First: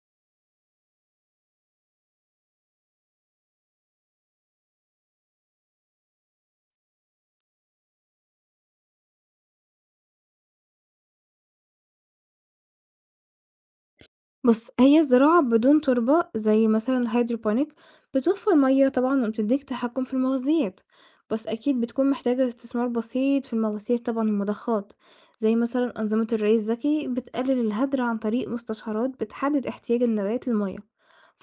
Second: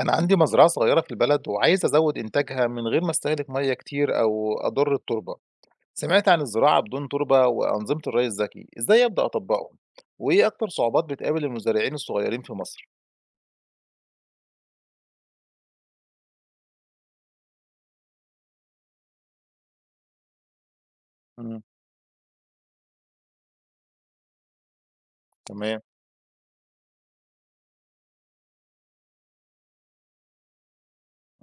أنا عندي مزرعة صغيرة في البلد وعايز أزود إنتاجها من غير ما أستهلك مية كتير أو أضر التربة، سمعت عن الزراعة بدون تربة وأنظمة الري الذكي، إزاي أبدأ أطبقهم؟ وإيه أكتر صعوبات بتقابل المزارعين الصغيرين في مصر؟ بُص، هي الزراعة بدون تربة زي مثلًا الهيدروبونيك بتوفّر مَيّة طبعًا وبتدّيك تحكُّم في المغذيات، بس امم أكيد بتكون محتاجة استثمار بسيط في المواسير طبعًا والمضخات، زي تمام، مثلًا أنظمة الري الذكي بتقلل الهدر عن طريق مستشعرات بتحدد احتياج النبات للمَيّة،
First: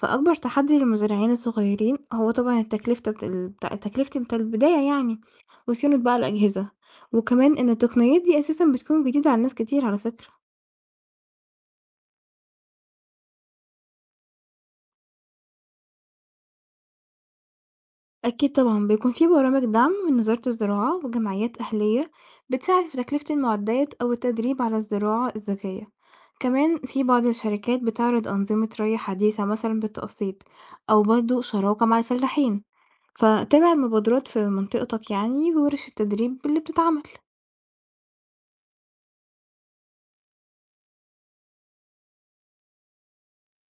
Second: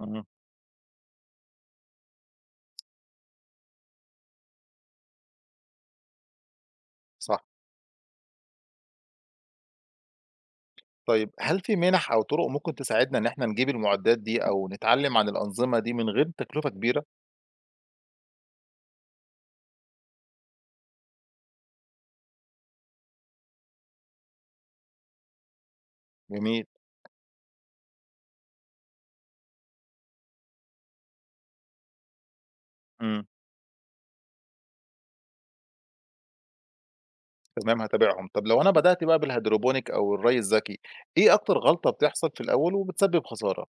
امم تحدي للمزارعين الصغيرين هو طبعًا التكلفة بتاع البداية يعني، وصيانة بقى الأجهزة، صح، وكمان إن التقنيات دي أساسًا بتكون جديدة على ناس كتير على فكرة. طيب هل في منح أو طرق ممكن تساعدنا إن إحنا نجيب المعدات دي أو نتعلم عن الأنظمة دي من غير تكلفة كبيرة؟ أكيد طبعًا، بيكون في برامج دعم من وزارة الزراعة وجمعيات أهلية بتساعد في تكلفة المعدات أو التدريب على الزراعة الذكية، جميل، كمان في بعض الشركات بتعرض أنظمة ري حديثة مثلًا بالتقسيط أو برضه شراكة مع الفلاحين، امم فتابع المبادرات في منطقتك يعني وورش التدريب اللي بتتعمل. تمام هتابعهم، طب لو أنا بدأت بقى بالهيدروبونيك أو الري الذكي، إيه أكتر غلطة بتحصل في الأول وبتسبب خسارة؟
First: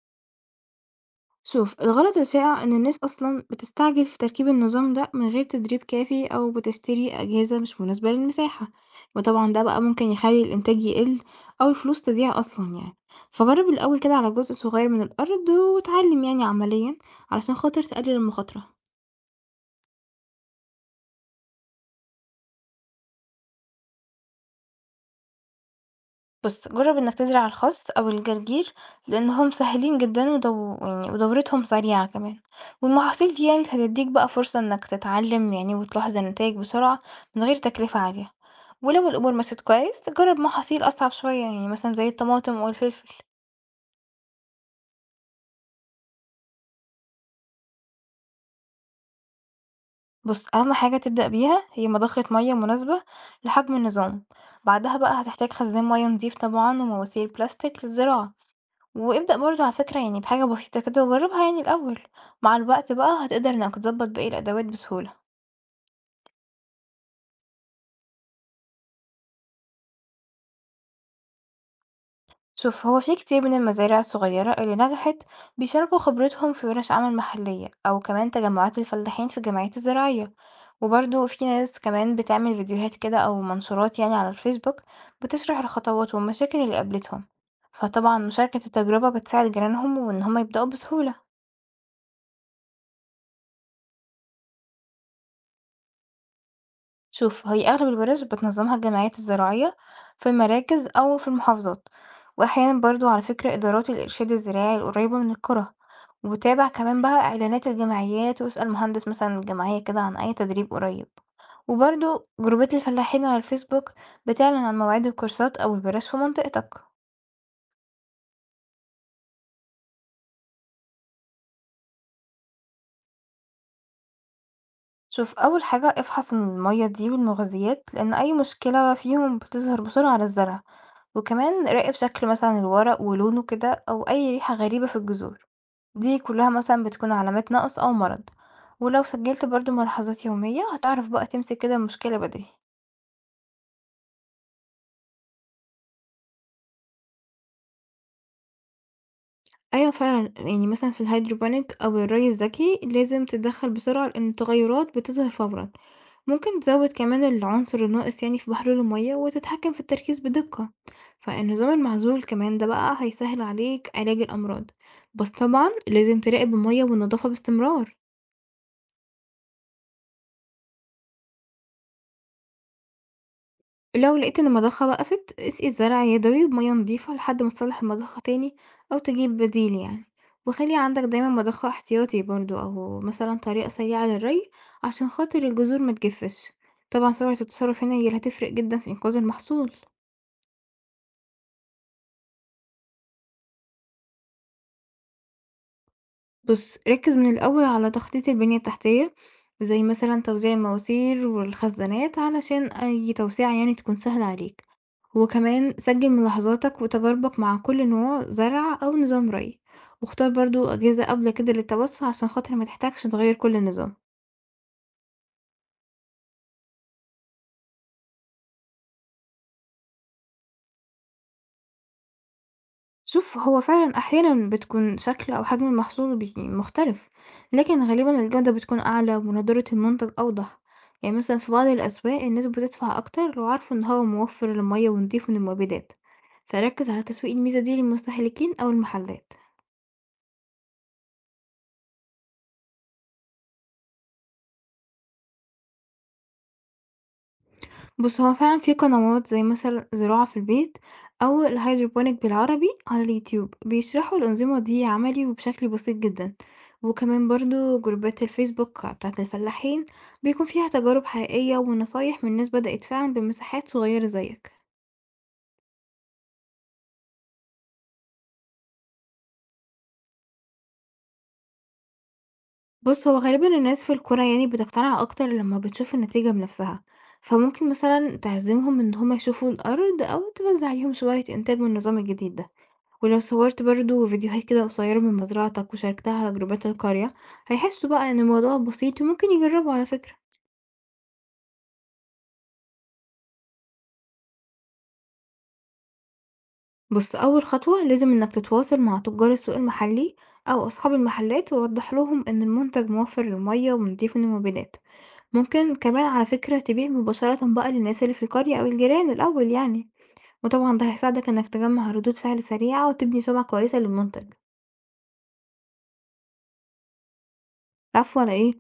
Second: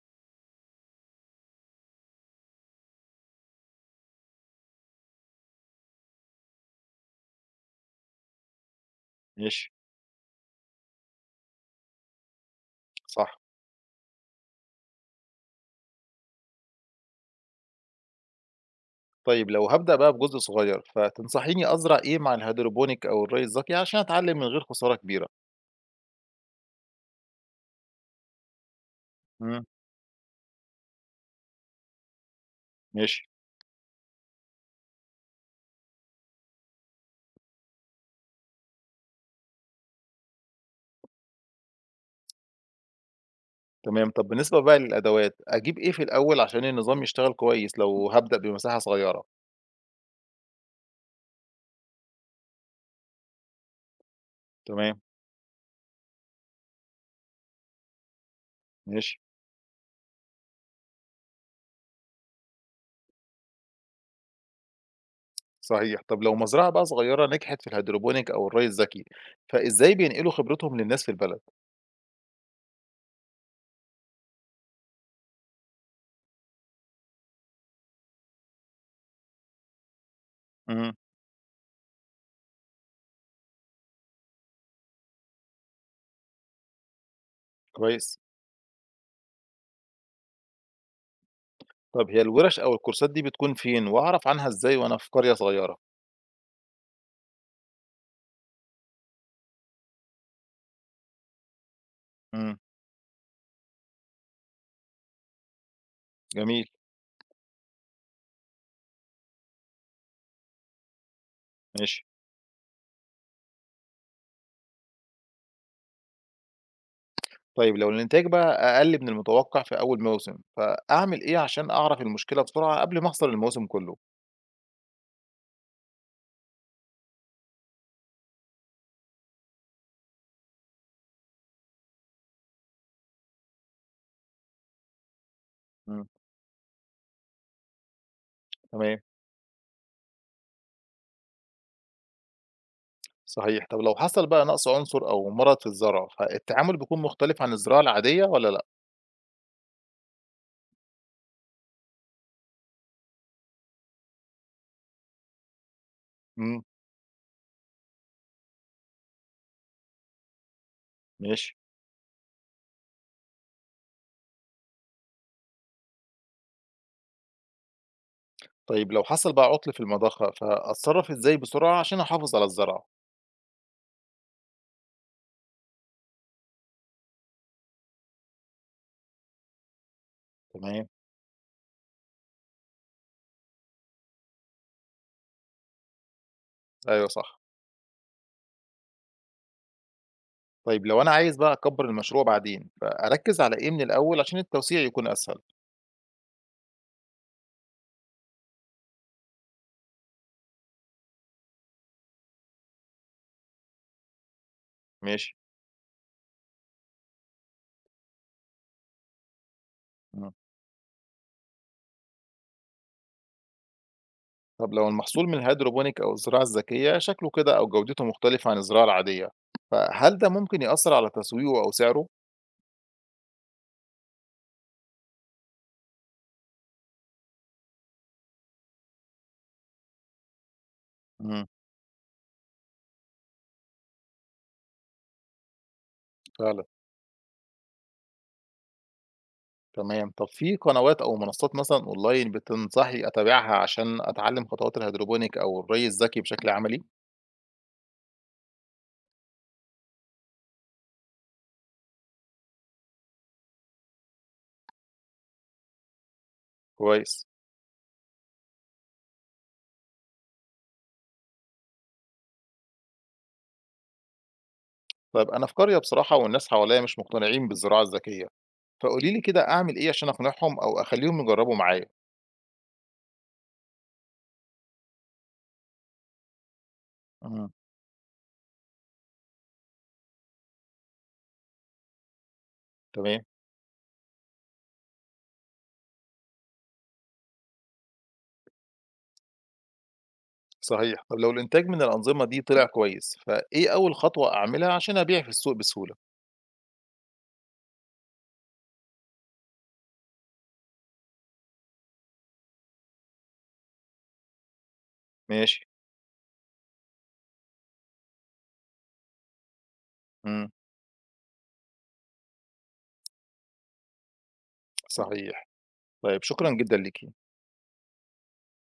شوف الغلط الشائع إن الناس أصلا بتستعجل في تركيب النظام ده من غير تدريب كافي أو بتشتري أجهزة مش مناسبة للمساحة، وطبعا ده ماشي، بقى ممكن يخلي الإنتاج يقل أو الفلوس تضيع أصلا يعني. صح. فجرب الأول كده على جزء صغير من الأرض واتعلم يعني عمليا علشان خاطر تقلل المخاطرة. طيب لو هابدأ بقى بجزء صغير، فتنصحيني أزرع إيه مع الهيدروبونيك أو الري الذكي عشان أتعلم من غير خسارة كبيرة؟ بُص، جرّب إنك تزرع الخس أو الجرجير لإنهم مم. مسهّلين جدًا ودورتهم سريعة كمان، ماشي، والمحاصيل دي يعني هتدّيك بقى فرصة إنك تتعلم يعني وتلاحظ النتايج بسرعة من غير تكلفة عالية، ولو الأمور مشيت كويس جرّب محاصيل أصعب شوية يعني مثلًا زي الطماطم أو الفلفل. تمام، طب بالنسبة بقى للأدوات، أجيب إيه في الأول عشان النظام يشتغل كويس لو هابدأ بمساحة صغيرة؟ بُص، أهم حاجة تبدأ بيها هي مضخة مَيّة مناسبة لحجم النظام، بعدها تمام، بقى هتحتاج خزان مَيّة نضيف طبعًا ومواسير بلاستيك للزراعة. ماشي، وابدأ برضه على فكرة يعني بحاجة بسيطة كده وجربها يعني الأول، مع الوقت بقى هتقدر انك تظبط باقي الأدوات بسهولة. صحيح، طب لو مزرعة بقى صغيرة نجحت في الهيدروبونيك أو الري الذكي، فإزاي بينقلوا خبرتهم للناس في البلد؟ شوف، هو في كتير من المزارع الصغيرة اللي نجحت بيشاركوا خبرتهم في ورش عمل محلية أو كمان تجمعات الفلاحين في الجمعيات الزراعية، مم. وبرضه في ناس كمان بتعمل فيديوهات كده أو منشورات يعني على الفيسبوك بتشرح الخطوات والمشاكل اللي قابلتهم، فطبعا كويس، مشاركة التجربة بتساعد جيرانهم وإن هما يبدأوا بسهولة. طب هي الورش أو الكورسات دي بتكون فين؟ وأعرف عنها إزاي وأنا في قرية صغيرة؟ شوف، هي أغلب الورش بتنظمها الجمعيات الزراعية في المراكز أو في المحافظات، مم. وأحيانا برضو على فكرة إدارات الإرشاد الزراعي القريبة من القرى، جميل، وتابع كمان بقى إعلانات الجمعيات واسأل مهندس مثلا الجمعية كده عن أي تدريب قريب، ماشي. وبرضو جروبات الفلاحين على الفيسبوك بتعلن عن مواعيد الكورسات أو الورش في منطقتك. طيب لو الإنتاج بقى أقل من المتوقع في أول موسم، فأعمل إيه عشان أعرف المشكلة بسرعة قبل ما أخسر الموسم كله؟ شوف، أول حاجة افحص المية دي والمغذيات لأن أي مشكلة فيهم بتظهر بسرعة على الزرع، وكمان راقب شكل مثلا الورق ولونه كده أو أي ريحة غريبة في الجذور، مم. دي كلها مثلا بتكون علامات نقص أو مرض، تمام، ولو سجلت برضو ملاحظات يومية هتعرف بقى تمسك كده المشكلة بدري. صحيح، طب لو حصل بقى نقص عنصر أو مرض في الزرع، فالتعامل بيكون مختلف عن الزراعة العادية ولا لأ؟ أيوة فعلا، يعني مثلا في الهيدروبونيك أو الري الذكي لازم تتدخل بسرعة لأن التغيرات بتظهر فورا، ممكن مم. تزود كمان العنصر الناقص يعني في بحر المية وتتحكم في التركيز بدقة. ماشي، فالنظام المعزول كمان ده بقى هيسهل عليك علاج الأمراض، بس طبعا لازم تراقب المية والنظافة باستمرار. طيب لو حصل بقى عطل في المضخة، فأتصرف إزاي بسرعة عشان أحافظ على الزرع؟ لو لقيت ان المضخة وقفت اسقي الزرع يدوي بمية نظيفة لحد ما تصلح المضخة تاني أو تجيب بديل يعني، وخلي تمام، عندك دايما مضخة احتياطي برضو أو مثلا طريقة سريعة للري عشان خاطر الجذور متجفش. أيوه طبعا سرعة صح، التصرف هنا هي اللي هتفرق جدا في إنقاذ المحصول. طيب لو أنا عايز بقى أكبر المشروع بعدين، فأركز على إيه من الأول عشان التوسيع يكون أسهل؟ بُص، ركّز من الأول على تخطيط البنية التحتية، زي مثلًا توزيع المواسير والخزانات علشان أي توسعة يعني تكون سهلة عليك، ماشي. وكمان سجّل ملاحظاتك وتجاربك مع كل نوع زرع أو نظام ري، واختار مم. برضه أجهزة قابلة كده للتوسع عشان خاطر ما تحتاجش تغيّر كل النظام. طب لو المحصول من الهيدروبونيك أو الزراعة الذكية شكله كده أو جودته مختلفة عن الزراعة العادية فهل ده ممكن يأثر على تسويقه أو سعره؟ شوف، هو فعلًا أحيانًا بتكون شكل أو حجم المحصول مختلف، لكن غالبًا الجودة بتكون أعلى ونضارة المنتج أوضح، يعني مثلًا امم في بعض الأسواق الناس بتدفع أكتر لو عارفوا إن هو موفر للمية ونضيف من المبيدات، فعلا، فركز على تسويق الميزة دي للمستهلكين أو المحلات. تمام. طب في قنوات أو منصات مثلا أونلاين بتنصحي أتابعها عشان أتعلم خطوات الهيدروبونيك أو الري الذكي بشكل عملي؟ بُص، هو فعلًا في قنوات زي مثلًا زراعة في البيت أو الhydroponic بالعربي على اليوتيوب، بيشرحوا الأنظمة دي عملي وبشكل بسيط جدًا، كويس. وكمان برضه جروبات الفيسبوك بتاعة الفلاحين بيكون فيها تجارب حقيقية ونصايح من ناس بدأت فعلًا بمساحات صغيرة زيك. طيب أنا في قرية بصراحة والناس حواليا مش مقتنعين بالزراعة الذكية فقولي لي كده أعمل إيه عشان أقنعهم أو أخليهم يجربوا معايا. بُص، هو غالبًا الناس في القرى يعني بتقتنع أكتر لما بتشوف النتيجة بنفسها، امم فممكن مثلًا تعزمهم إن هما يشوفوا الأرض أو توزع عليهم شوية إنتاج من النظام الجديد ده. ولو تمام. صورت برضه فيديوهات كده قصيرة من مزرعتك وشاركتها على جروبات القرية هيحسوا بقى إن الموضوع بسيط وممكن يجربوا على فكرة. صحيح. طب لو الإنتاج من الأنظمة دي طلع كويس، فإيه أول خطوة أعملها عشان أبيع في السوق بسهولة؟ بص، أول خطوة لازم إنك تتواصل مع تجار السوق المحلي أو أصحاب المحلات ووضح لهم إن المنتج موفر للمية ونضيف للمبيدات، ماشي. ممكن كمان على فكرة تبيع مباشرة بقى للناس اللي في القرية أو الجيران الأول يعني، إمم. وطبعا ده هيساعدك إنك تجمع ردود فعل سريعة وتبني سمعة كويسة للمنتج. صحيح. طيب شكرًا جدًا ليكِ. العفو على إيه؟